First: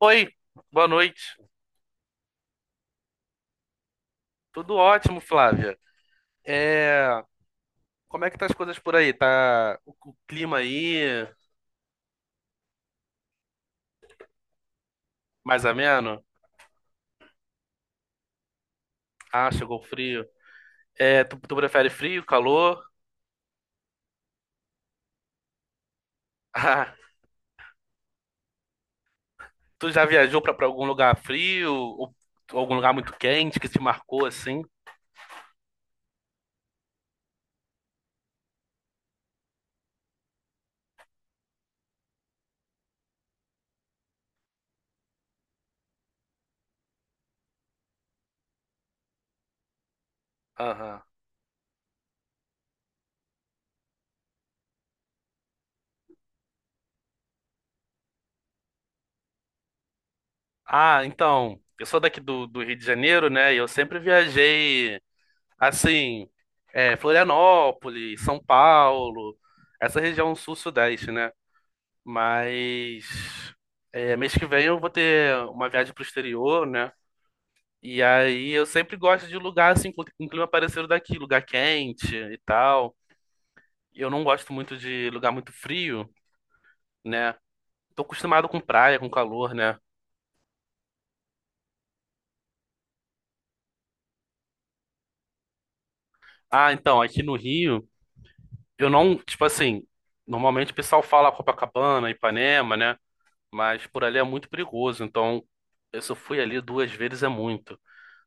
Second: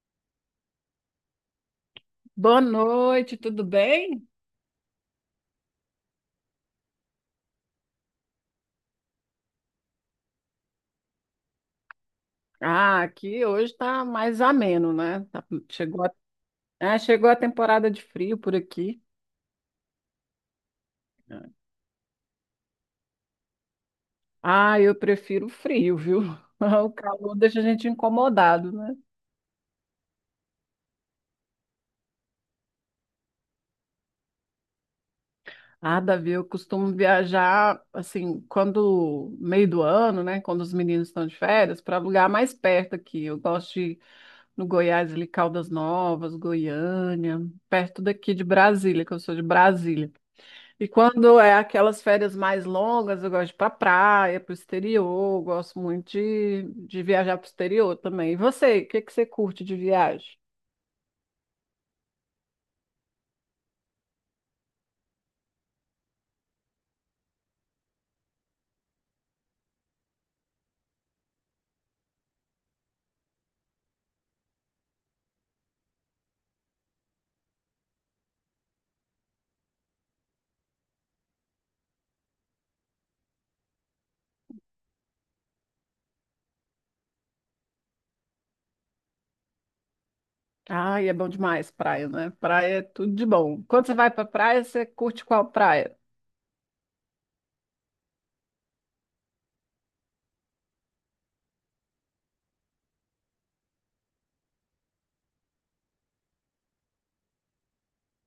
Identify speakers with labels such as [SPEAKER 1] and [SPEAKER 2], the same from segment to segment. [SPEAKER 1] Oi, boa noite.
[SPEAKER 2] Boa noite, tudo bem?
[SPEAKER 1] Tudo ótimo, Flávia. É, como é que tá as coisas por aí? Tá o clima aí
[SPEAKER 2] Ah, aqui hoje tá mais ameno, né?
[SPEAKER 1] mais
[SPEAKER 2] Chegou a,
[SPEAKER 1] ameno?
[SPEAKER 2] Chegou a temporada de frio por aqui.
[SPEAKER 1] Ah, chegou o frio. Tu prefere frio, calor?
[SPEAKER 2] Ah, eu prefiro o frio, viu? O
[SPEAKER 1] Ah,
[SPEAKER 2] calor deixa a gente incomodado, né?
[SPEAKER 1] tu já viajou pra algum lugar frio ou algum lugar muito quente que te marcou assim?
[SPEAKER 2] Ah, Davi, eu costumo viajar assim, quando meio do ano, né? Quando os meninos estão de férias, para lugar mais perto aqui. Eu gosto de ir no Goiás, ali, Caldas Novas, Goiânia, perto daqui de Brasília, que eu sou de Brasília. E
[SPEAKER 1] Aham.
[SPEAKER 2] quando é aquelas férias mais longas, eu gosto de ir para praia, para o exterior, eu gosto muito de viajar para o exterior também. E você, o que que você curte de viagem?
[SPEAKER 1] Ah, então, eu sou daqui do Rio de Janeiro, né? E eu sempre viajei assim, Florianópolis, São Paulo, essa região sul-sudeste, né? Mas mês que vem eu vou ter uma viagem pro exterior, né? E aí eu sempre gosto de lugar assim, com clima parecido daqui, lugar quente e tal. Eu não gosto muito de lugar muito frio, né? Tô acostumado com praia, com calor, né?
[SPEAKER 2] Ai, é bom demais praia, né? Praia é tudo de bom. Quando você vai para praia, você curte qual praia?
[SPEAKER 1] Ah, então, aqui no Rio, eu não, tipo assim, normalmente o pessoal fala Copacabana, Ipanema, né? Mas por ali é muito perigoso, então eu só fui ali duas vezes é muito.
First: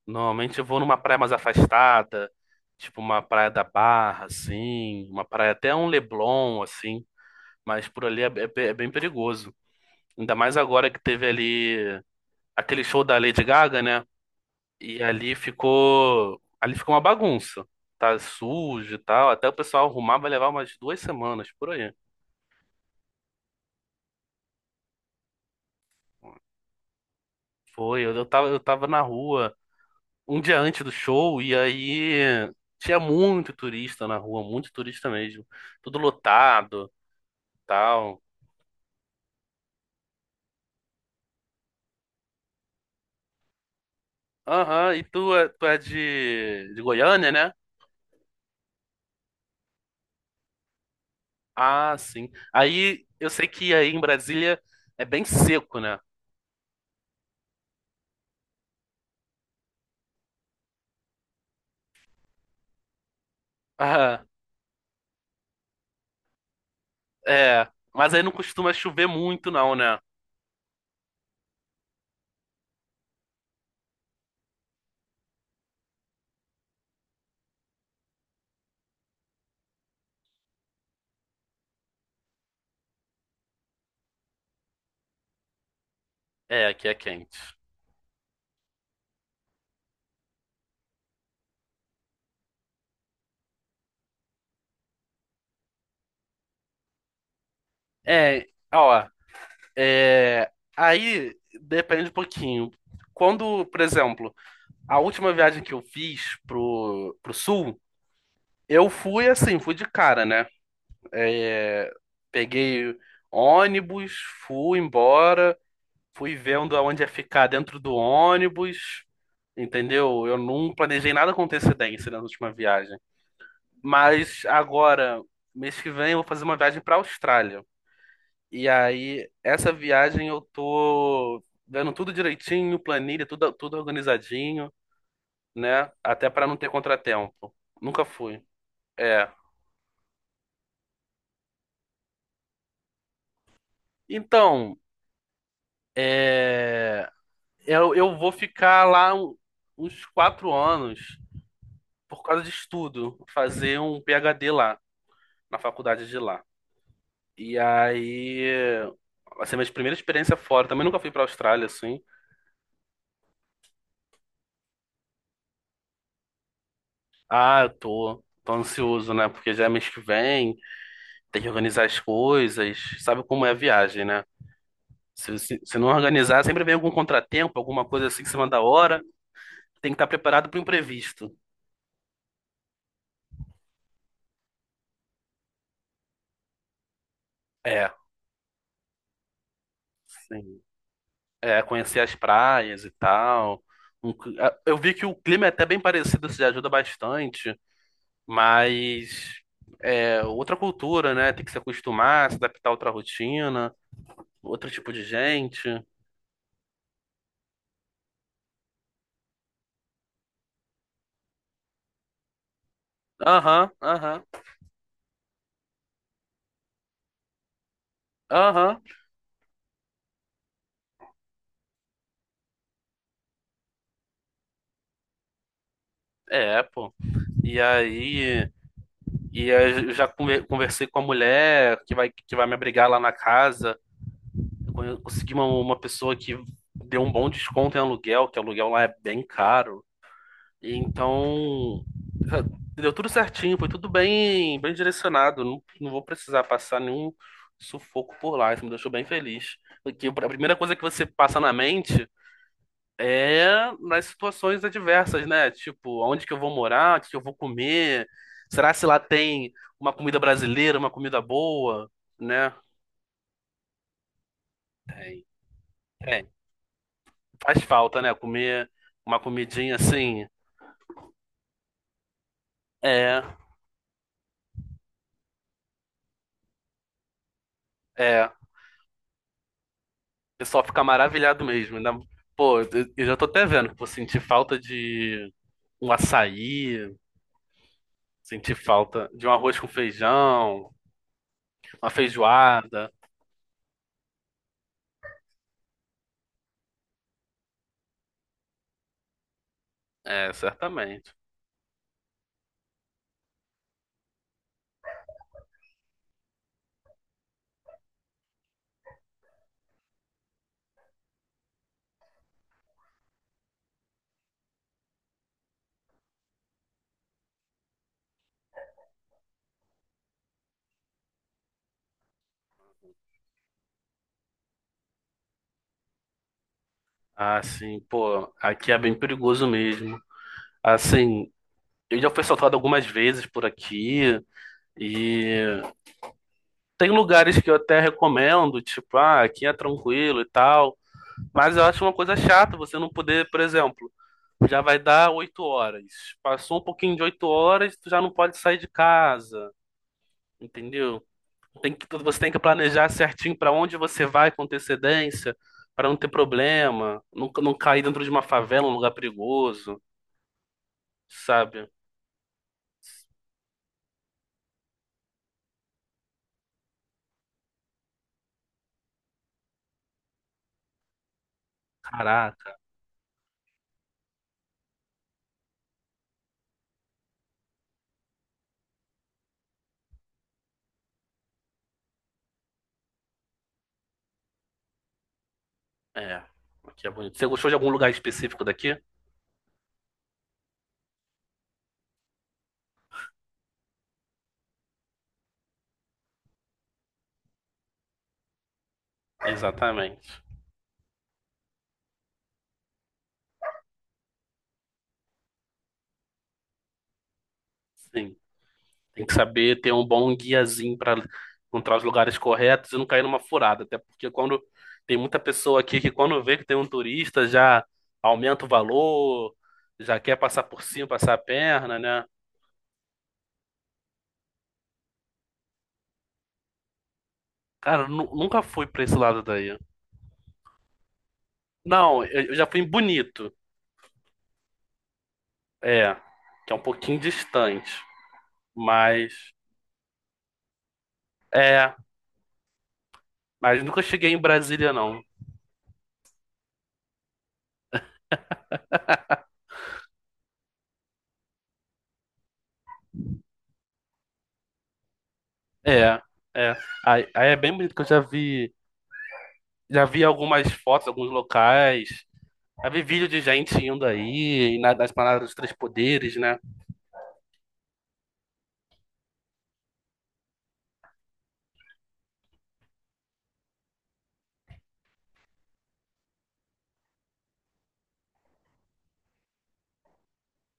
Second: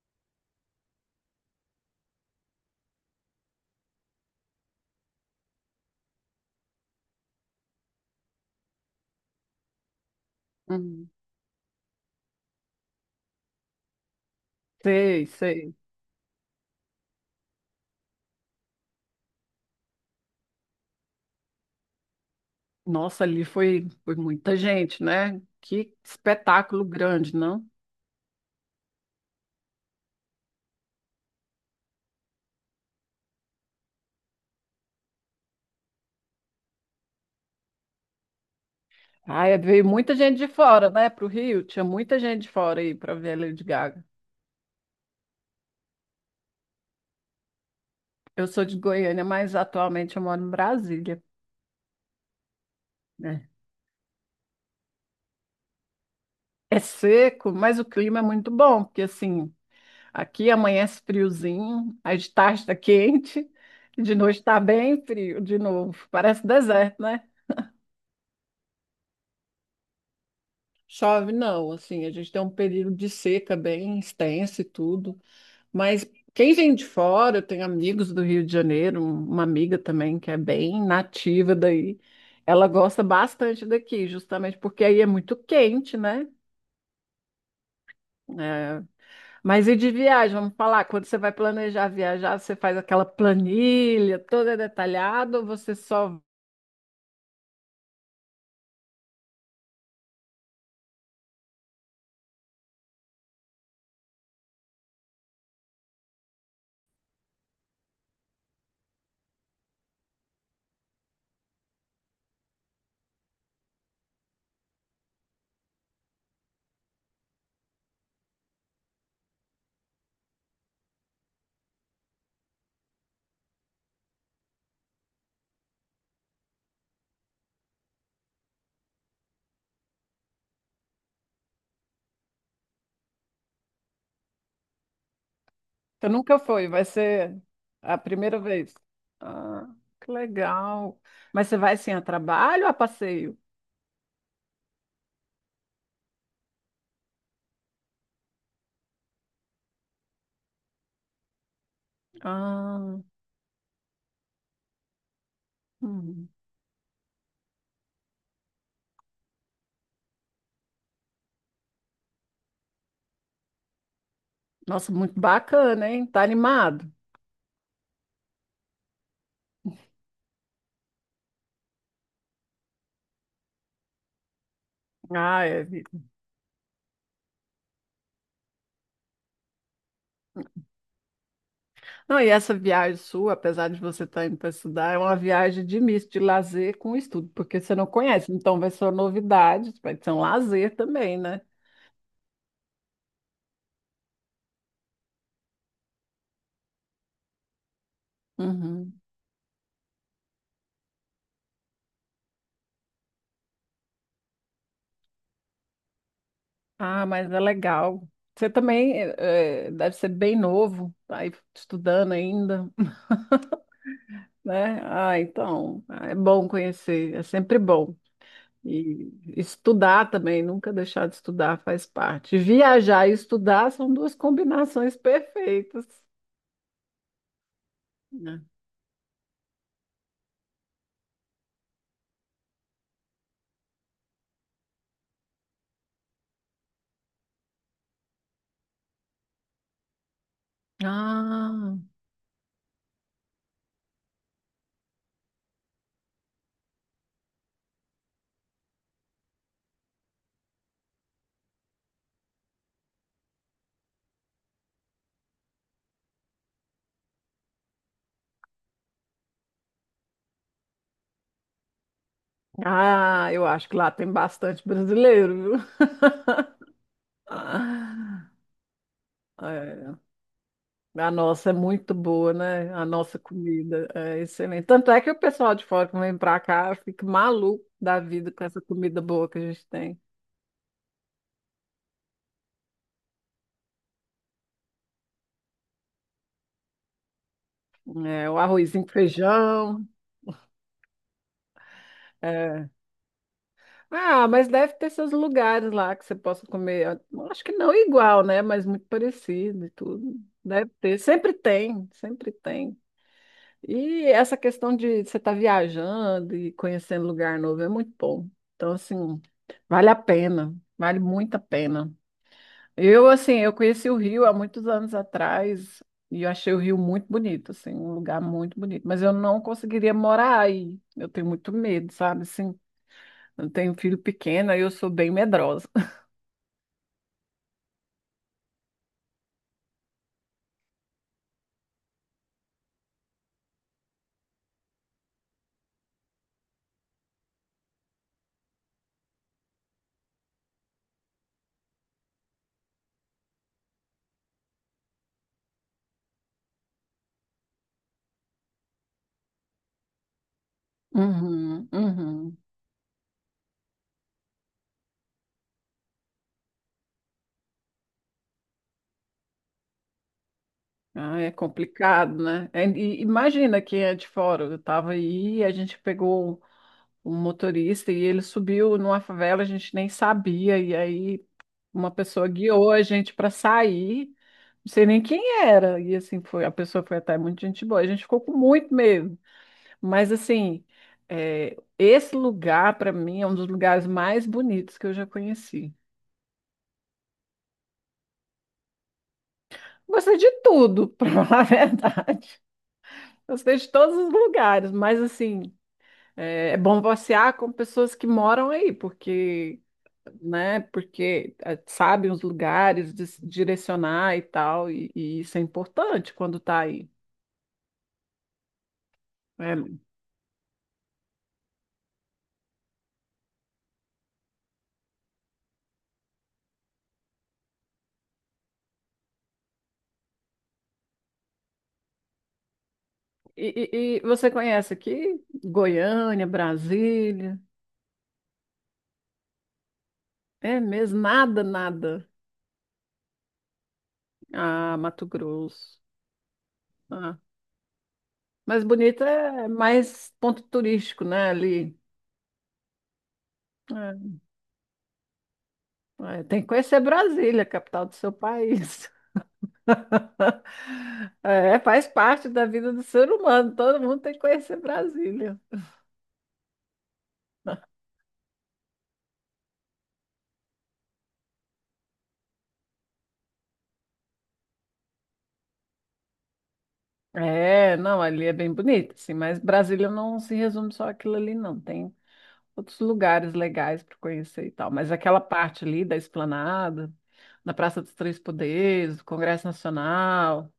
[SPEAKER 1] Normalmente eu vou numa praia mais afastada, tipo uma praia da Barra, assim, uma praia até um Leblon, assim, mas por ali é bem perigoso. Ainda mais agora que
[SPEAKER 2] Hum,
[SPEAKER 1] teve ali aquele show da Lady Gaga, né? E
[SPEAKER 2] sei, sei.
[SPEAKER 1] ali ficou uma bagunça. Tá sujo e tal, até o pessoal arrumar vai levar umas 2 semanas por aí.
[SPEAKER 2] Nossa, ali foi muita gente, né? Que espetáculo grande, não?
[SPEAKER 1] Foi, eu tava na rua um dia antes do show e aí tinha muito turista na rua, muito turista mesmo, tudo lotado. Tal.
[SPEAKER 2] Ai, veio muita gente de fora, né? Pro Rio, tinha muita gente de fora aí para ver a Lady Gaga.
[SPEAKER 1] Aham, e tu é de Goiânia, né?
[SPEAKER 2] Eu sou de Goiânia, mas atualmente eu moro em Brasília,
[SPEAKER 1] Ah, sim. Aí eu sei
[SPEAKER 2] né?
[SPEAKER 1] que aí em Brasília é bem seco, né?
[SPEAKER 2] É seco, mas o clima é muito bom, porque assim, aqui amanhece friozinho, aí de tarde está quente, e de
[SPEAKER 1] Ah,
[SPEAKER 2] noite está bem frio de novo. Parece deserto, né?
[SPEAKER 1] é. Mas aí não costuma chover muito, não, né?
[SPEAKER 2] Chove não, assim, a gente tem um período de seca bem extenso e tudo, mas quem vem de fora, eu tenho amigos do Rio de Janeiro, uma amiga também que é bem nativa daí, ela gosta bastante daqui, justamente porque aí é muito quente, né?
[SPEAKER 1] É, aqui é quente.
[SPEAKER 2] É, mas e de viagem, vamos falar, quando você vai planejar viajar, você faz aquela planilha toda detalhada ou você só...
[SPEAKER 1] É, ó, é, aí depende um pouquinho. Quando, por exemplo, a última viagem que eu fiz pro sul, eu fui assim, fui de cara, né? É, Peguei ônibus, fui embora. Fui vendo aonde ia ficar dentro do ônibus, entendeu? Eu não planejei nada com antecedência, né, na última viagem. Mas agora, mês que vem, eu vou fazer uma viagem para a Austrália. E aí, essa viagem eu tô vendo tudo direitinho, planilha, tudo, tudo organizadinho, né?
[SPEAKER 2] Você
[SPEAKER 1] Até
[SPEAKER 2] nunca
[SPEAKER 1] para não
[SPEAKER 2] foi,
[SPEAKER 1] ter
[SPEAKER 2] vai ser
[SPEAKER 1] contratempo.
[SPEAKER 2] a
[SPEAKER 1] Nunca
[SPEAKER 2] primeira
[SPEAKER 1] fui.
[SPEAKER 2] vez.
[SPEAKER 1] É.
[SPEAKER 2] Ah, que legal. Mas você vai assim a trabalho ou a passeio?
[SPEAKER 1] Então, é... eu vou ficar lá uns 4 anos por causa de
[SPEAKER 2] Ah,
[SPEAKER 1] estudo, fazer um PhD lá, na faculdade de
[SPEAKER 2] hum.
[SPEAKER 1] lá. E aí, assim, minha primeira experiência fora, também nunca fui pra Austrália, assim.
[SPEAKER 2] Nossa, muito bacana, hein? Tá animado?
[SPEAKER 1] Ah, eu tô, tô ansioso, né? Porque já é mês que vem, tem que organizar as coisas, sabe como é a viagem, né?
[SPEAKER 2] Ah, é.
[SPEAKER 1] Se não organizar, sempre vem algum contratempo, alguma coisa assim em cima da hora, tem que estar preparado para o imprevisto.
[SPEAKER 2] Não, e essa viagem sua, apesar de você estar indo para estudar, é uma viagem de misto, de lazer com estudo, porque você não
[SPEAKER 1] É,
[SPEAKER 2] conhece, então vai ser uma novidade, vai ser um
[SPEAKER 1] sim.
[SPEAKER 2] lazer também, né?
[SPEAKER 1] É, conhecer as praias e tal. Eu vi que o clima é até bem parecido, isso já ajuda bastante.
[SPEAKER 2] Uhum.
[SPEAKER 1] Mas é outra cultura, né? Tem que se acostumar, se adaptar a outra rotina, outro tipo de gente.
[SPEAKER 2] Ah, mas é legal. Você também deve ser bem novo, tá aí estudando ainda,
[SPEAKER 1] Aham, aham,
[SPEAKER 2] né? Ah, então, ah, é bom conhecer, é sempre bom.
[SPEAKER 1] aham.
[SPEAKER 2] E estudar também, nunca deixar de estudar faz parte. Viajar e estudar são duas combinações perfeitas,
[SPEAKER 1] É, pô. E
[SPEAKER 2] né?
[SPEAKER 1] aí, e aí eu já conversei com a mulher que vai me abrigar lá na casa. Eu consegui uma pessoa que deu um bom desconto em aluguel, que aluguel lá é bem caro. E
[SPEAKER 2] Ah,
[SPEAKER 1] então, deu tudo certinho, foi tudo bem, bem direcionado. Não, não vou precisar passar nenhum sufoco por lá. Isso me deixou bem feliz. Porque a primeira coisa que você passa na mente é nas situações adversas, né? Tipo, onde que eu vou morar? O que que eu vou comer? Será se lá tem uma comida brasileira, uma comida boa, né?
[SPEAKER 2] Ah, eu acho que lá tem bastante
[SPEAKER 1] Tem,
[SPEAKER 2] brasileiro, viu?
[SPEAKER 1] tem. Faz falta, né?
[SPEAKER 2] Ah,
[SPEAKER 1] Comer uma comidinha
[SPEAKER 2] é.
[SPEAKER 1] assim.
[SPEAKER 2] A nossa é muito boa, né? A nossa
[SPEAKER 1] É,
[SPEAKER 2] comida é excelente. Tanto é que o pessoal de fora que vem pra cá fica maluco da
[SPEAKER 1] é.
[SPEAKER 2] vida com essa comida boa que a gente tem.
[SPEAKER 1] Eu só ficar maravilhado mesmo. Pô, eu já tô até vendo que vou sentir falta de um açaí,
[SPEAKER 2] É, o
[SPEAKER 1] sentir
[SPEAKER 2] arrozinho com
[SPEAKER 1] falta de um arroz com
[SPEAKER 2] feijão.
[SPEAKER 1] feijão, uma
[SPEAKER 2] É.
[SPEAKER 1] feijoada.
[SPEAKER 2] Ah, mas deve ter seus lugares lá que você possa comer. Eu acho que não igual, né? Mas muito parecido e tudo.
[SPEAKER 1] É,
[SPEAKER 2] Deve ter.
[SPEAKER 1] certamente.
[SPEAKER 2] Sempre tem, sempre tem. E essa questão de você estar viajando e conhecendo lugar novo é muito bom. Então, assim, vale a pena, vale muito a pena. Eu, assim, eu conheci o Rio há muitos anos atrás e eu achei o Rio muito bonito, assim, um lugar muito bonito. Mas eu não conseguiria morar aí. Eu tenho muito medo, sabe? Assim, eu tenho um filho pequeno, aí eu sou bem medrosa.
[SPEAKER 1] Ah, sim, pô, aqui é bem perigoso mesmo. Assim, eu já fui assaltado algumas vezes por aqui e tem lugares que eu até recomendo, tipo, ah, aqui é tranquilo e tal, mas eu acho uma coisa chata você não poder, por exemplo. Já vai dar 8 horas. Passou um pouquinho de 8 horas, tu já não pode sair de casa, entendeu?
[SPEAKER 2] Uhum,
[SPEAKER 1] Você tem
[SPEAKER 2] uhum.
[SPEAKER 1] que planejar certinho para onde você vai com antecedência, para não ter problema, não, não cair dentro de uma favela, um lugar perigoso,
[SPEAKER 2] Ah, é
[SPEAKER 1] sabe?
[SPEAKER 2] complicado, né? É, e imagina quem é de fora. Eu estava aí, e a gente pegou um motorista e ele subiu numa favela, a gente nem sabia, e aí uma pessoa
[SPEAKER 1] Caraca,
[SPEAKER 2] guiou a gente para sair, não sei nem quem era, e assim foi, a pessoa foi até muito gente boa, a gente ficou com muito medo, mas assim, é, esse lugar para mim é um dos lugares mais bonitos que eu já conheci.
[SPEAKER 1] é. Aqui é bonito. Você gostou de algum lugar específico daqui?
[SPEAKER 2] Gostei de tudo, para falar a verdade. Gostei de todos os lugares, mas assim, é bom passear com pessoas que moram aí, porque
[SPEAKER 1] Exatamente.
[SPEAKER 2] né? Porque eh, sabe os lugares, direcionar e tal, e isso é importante quando está aí,
[SPEAKER 1] Sim. Tem que saber ter
[SPEAKER 2] né?
[SPEAKER 1] um bom guiazinho para encontrar os lugares corretos e não cair numa furada. Até porque quando tem muita pessoa aqui que quando vê que tem um turista já aumenta o valor, já quer passar por cima, passar a perna, né?
[SPEAKER 2] E, e você conhece aqui Goiânia, Brasília?
[SPEAKER 1] Cara, eu nunca fui para esse lado daí.
[SPEAKER 2] É mesmo? Nada,
[SPEAKER 1] Não,
[SPEAKER 2] nada.
[SPEAKER 1] eu já fui em Bonito,
[SPEAKER 2] Ah, Mato Grosso.
[SPEAKER 1] é, que é um pouquinho
[SPEAKER 2] Ah,
[SPEAKER 1] distante,
[SPEAKER 2] mas bonito
[SPEAKER 1] mas
[SPEAKER 2] é mais ponto turístico, né?
[SPEAKER 1] é,
[SPEAKER 2] Ali.
[SPEAKER 1] mas nunca
[SPEAKER 2] É,
[SPEAKER 1] cheguei em Brasília não.
[SPEAKER 2] é, tem que conhecer Brasília, a capital do seu país. É, faz parte da vida do ser humano. Todo mundo tem que conhecer Brasília.
[SPEAKER 1] É, é. Aí é bem bonito que eu já vi algumas fotos, alguns locais. Já vi vídeo de gente indo aí, nas palavras dos três poderes, né?
[SPEAKER 2] É, não, ali é bem bonito, assim, mas Brasília não se resume só aquilo ali, não. Tem outros lugares legais para conhecer e tal. Mas aquela parte ali da Esplanada, da Praça dos Três Poderes, do Congresso Nacional,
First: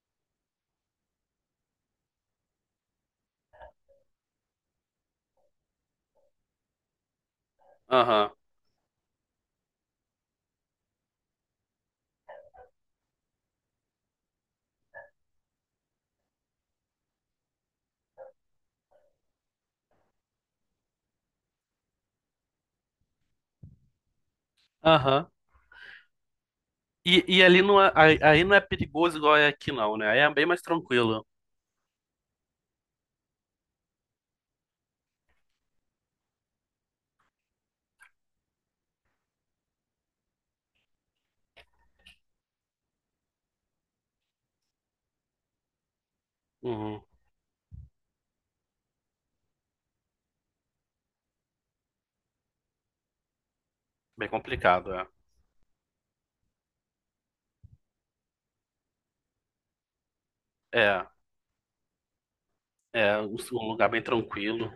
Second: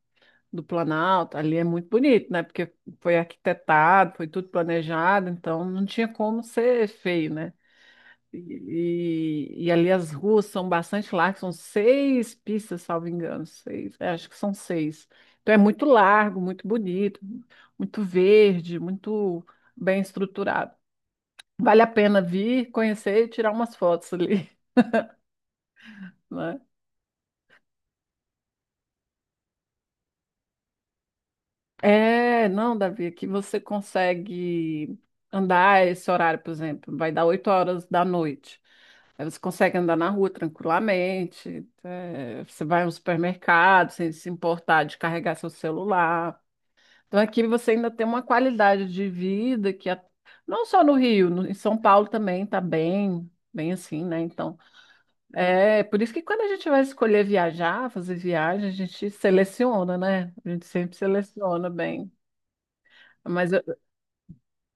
[SPEAKER 2] do Planalto, ali é muito bonito, né? Porque foi arquitetado, foi tudo planejado, então não tinha como ser feio, né?
[SPEAKER 1] Aham,
[SPEAKER 2] E ali as ruas são bastante largas, são 6 pistas, salvo engano, seis, é, acho que são seis. Então é muito largo, muito bonito, muito verde, muito bem estruturado. Vale a pena vir, conhecer e tirar umas fotos ali,
[SPEAKER 1] aham.
[SPEAKER 2] né?
[SPEAKER 1] E ali não é, aí não é perigoso igual é aqui, não, né? Aí é bem mais tranquilo.
[SPEAKER 2] É, não, Davi, aqui você consegue andar esse horário, por exemplo, vai dar 8 horas da noite. Aí você consegue andar na rua tranquilamente, eh, você vai a um supermercado sem se importar de carregar seu celular.
[SPEAKER 1] Uhum.
[SPEAKER 2] Então aqui você ainda tem uma qualidade de vida não só no Rio, em São Paulo também está bem, bem assim, né?
[SPEAKER 1] Bem
[SPEAKER 2] Então
[SPEAKER 1] complicado, é.
[SPEAKER 2] é por isso que quando a gente vai escolher viajar, fazer viagem, a gente seleciona, né? A gente sempre
[SPEAKER 1] É,
[SPEAKER 2] seleciona bem.
[SPEAKER 1] é um
[SPEAKER 2] Mas
[SPEAKER 1] um lugar bem tranquilo.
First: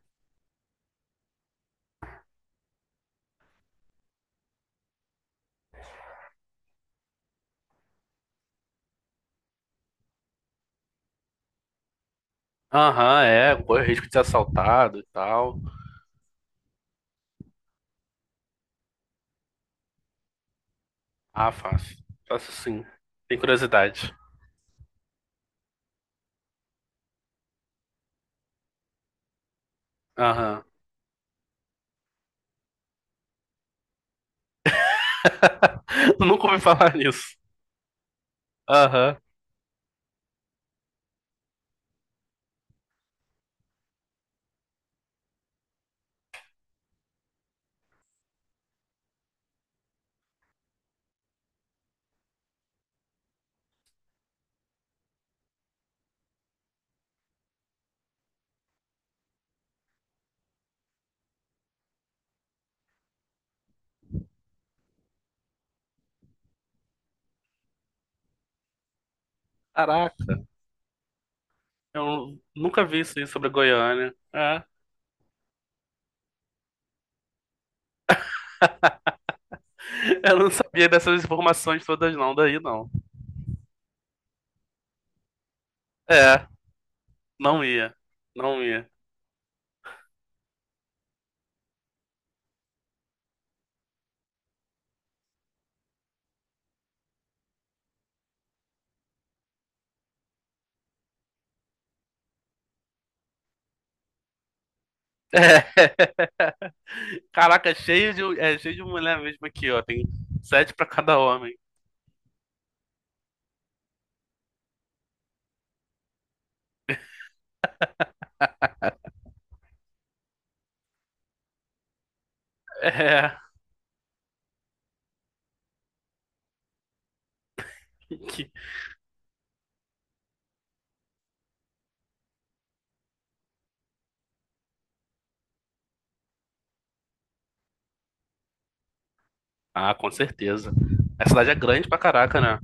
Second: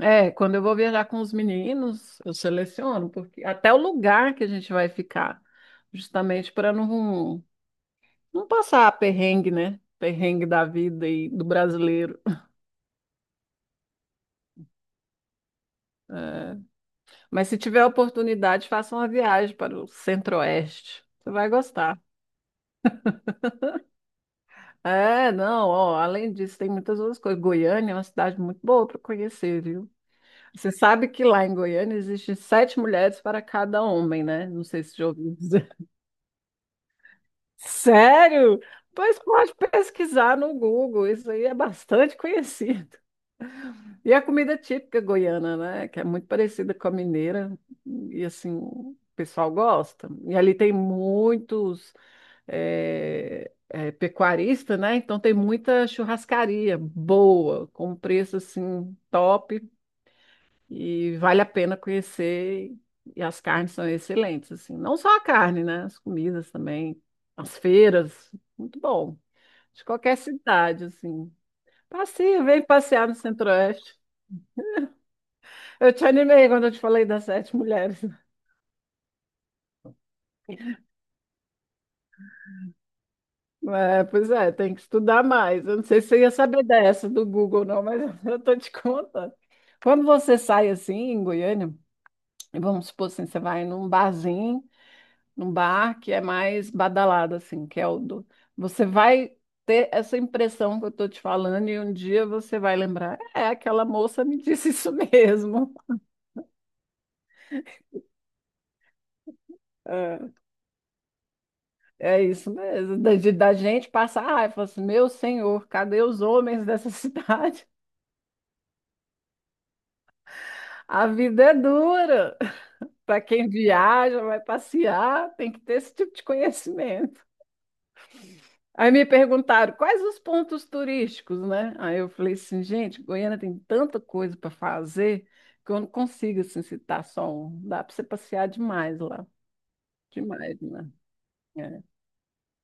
[SPEAKER 2] é, quando eu vou viajar com os meninos, eu seleciono, porque até o lugar que a gente vai ficar, justamente para não, não passar perrengue, né? Perrengue da vida e do brasileiro.
[SPEAKER 1] Aham, é. Corre o risco de ser assaltado e tal.
[SPEAKER 2] É. Mas se tiver oportunidade, faça uma viagem para o Centro-Oeste. Você vai
[SPEAKER 1] Ah, fácil.
[SPEAKER 2] gostar.
[SPEAKER 1] Fácil sim. Tem curiosidade.
[SPEAKER 2] É, não, ó, além disso, tem muitas outras coisas. Goiânia é uma cidade muito boa para conhecer, viu?
[SPEAKER 1] Aham.
[SPEAKER 2] Você sabe que lá em Goiânia existem 7 mulheres para cada homem, né? Não sei se já ouviu dizer.
[SPEAKER 1] Nunca ouvi falar nisso.
[SPEAKER 2] Sério?
[SPEAKER 1] Aham.
[SPEAKER 2] Pois pode pesquisar no Google, isso aí é bastante conhecido. E a comida típica goiana, né? Que é muito parecida com a mineira, e assim, o pessoal gosta. E ali tem muitos pecuaristas, né? Então tem muita churrascaria boa, com um preço assim top, e vale a pena conhecer. E as carnes são excelentes, assim. Não só a carne, né? As comidas também, as feiras, muito bom de qualquer
[SPEAKER 1] Caraca.
[SPEAKER 2] cidade, assim.
[SPEAKER 1] Eu
[SPEAKER 2] Passeio, vem
[SPEAKER 1] nunca vi
[SPEAKER 2] passear no
[SPEAKER 1] isso aí sobre
[SPEAKER 2] Centro-Oeste.
[SPEAKER 1] Goiânia. É.
[SPEAKER 2] Eu te animei quando eu te falei das 7 mulheres, né?
[SPEAKER 1] Eu não sabia dessas informações todas não, daí não.
[SPEAKER 2] É, pois é, tem que estudar mais. Eu não sei se você ia
[SPEAKER 1] É,
[SPEAKER 2] saber dessa do
[SPEAKER 1] não
[SPEAKER 2] Google, não,
[SPEAKER 1] ia.
[SPEAKER 2] mas eu tô
[SPEAKER 1] Não
[SPEAKER 2] te
[SPEAKER 1] ia.
[SPEAKER 2] contando. Quando você sai assim em Goiânia, e vamos supor assim, você vai num barzinho, num bar que é mais badalado, assim, que é o do. Você vai ter essa impressão que eu tô te falando, e um dia você vai lembrar, é, aquela moça me disse isso
[SPEAKER 1] É.
[SPEAKER 2] mesmo.
[SPEAKER 1] Caraca, cheio de, é, cheio de mulher mesmo aqui, ó. Tem 7 pra cada homem.
[SPEAKER 2] É isso mesmo, da gente passar raiva, falar assim, meu senhor, cadê os homens dessa cidade? A vida é dura. Para
[SPEAKER 1] É.
[SPEAKER 2] quem viaja, vai passear, tem que ter esse tipo de conhecimento.
[SPEAKER 1] Que-
[SPEAKER 2] Aí me perguntaram quais os pontos turísticos, né? Aí eu falei assim, gente, Goiânia tem tanta coisa para fazer que eu não consigo assim, citar só um. Dá para você passear demais lá,
[SPEAKER 1] Ah, com
[SPEAKER 2] demais,
[SPEAKER 1] certeza.
[SPEAKER 2] né?
[SPEAKER 1] A cidade é
[SPEAKER 2] É.
[SPEAKER 1] grande pra caraca, né?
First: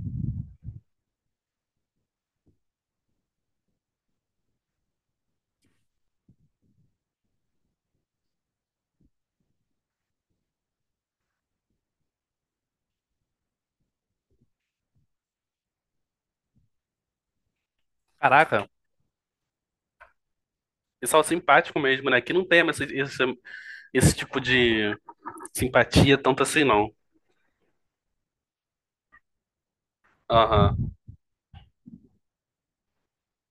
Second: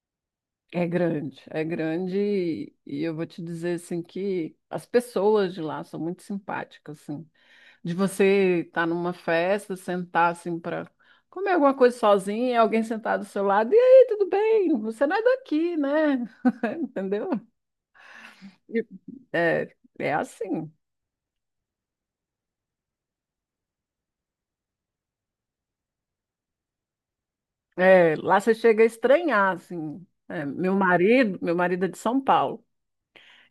[SPEAKER 2] É grande e eu vou te dizer assim que as pessoas de lá são muito simpáticas assim. De você estar numa festa, sentar assim para comer alguma coisa sozinha, e alguém sentar do seu lado, e aí, tudo bem? Você não é daqui, né? Entendeu?
[SPEAKER 1] Caraca,
[SPEAKER 2] E- É, é assim.
[SPEAKER 1] pessoal simpático mesmo, né? Aqui não tem esse tipo de simpatia tanto assim, não.
[SPEAKER 2] É, lá você chega a estranhar assim. É,
[SPEAKER 1] Aham.
[SPEAKER 2] meu marido é de São Paulo.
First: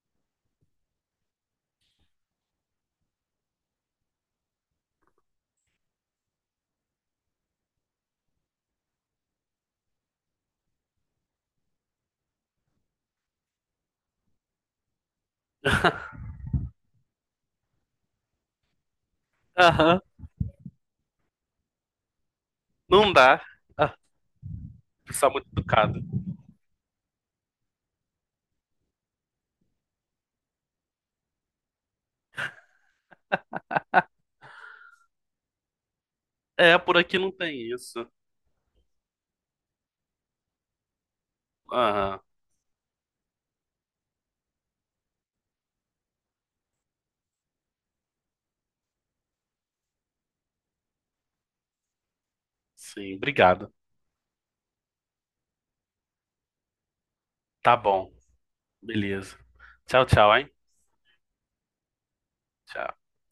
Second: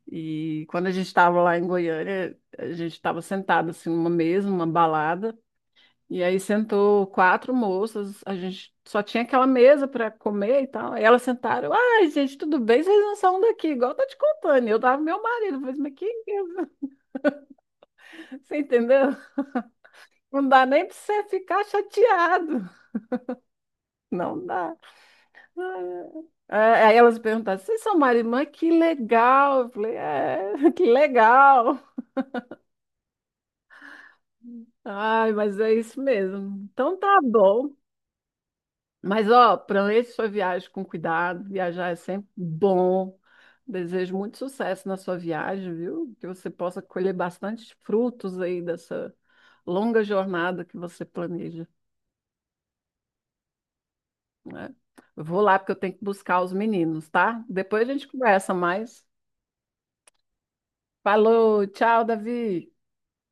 [SPEAKER 2] E quando a gente estava lá em Goiânia, a gente estava sentado assim numa mesa, numa balada. E aí sentou 4 moças, a gente só tinha aquela mesa para comer e tal. Aí elas sentaram, ai, gente, tudo bem, vocês não são daqui, igual eu tô te contando. E eu tava com meu marido, eu falei, mas que. Você entendeu?
[SPEAKER 1] Aham.
[SPEAKER 2] Não dá nem para você ficar chateado.
[SPEAKER 1] Não dá. Ah,
[SPEAKER 2] Não dá.
[SPEAKER 1] pessoal muito educado.
[SPEAKER 2] É, aí elas perguntaram, vocês são marido e mãe? Que legal. Eu falei, é, que legal. Ai, mas é isso mesmo.
[SPEAKER 1] É, por
[SPEAKER 2] Então tá
[SPEAKER 1] aqui não tem
[SPEAKER 2] bom.
[SPEAKER 1] isso.
[SPEAKER 2] Mas, ó, planeje sua viagem com cuidado. Viajar é
[SPEAKER 1] Aham.
[SPEAKER 2] sempre bom. Desejo muito sucesso na sua viagem, viu? Que você possa colher bastante frutos aí dessa longa jornada que você planeja,
[SPEAKER 1] Sim, obrigado.
[SPEAKER 2] né? Eu vou lá porque eu tenho que buscar os meninos, tá?
[SPEAKER 1] Tá
[SPEAKER 2] Depois a gente
[SPEAKER 1] bom.
[SPEAKER 2] conversa mais.
[SPEAKER 1] Beleza. Tchau, tchau, hein?
[SPEAKER 2] Falou, tchau, Davi.
[SPEAKER 1] Tchau.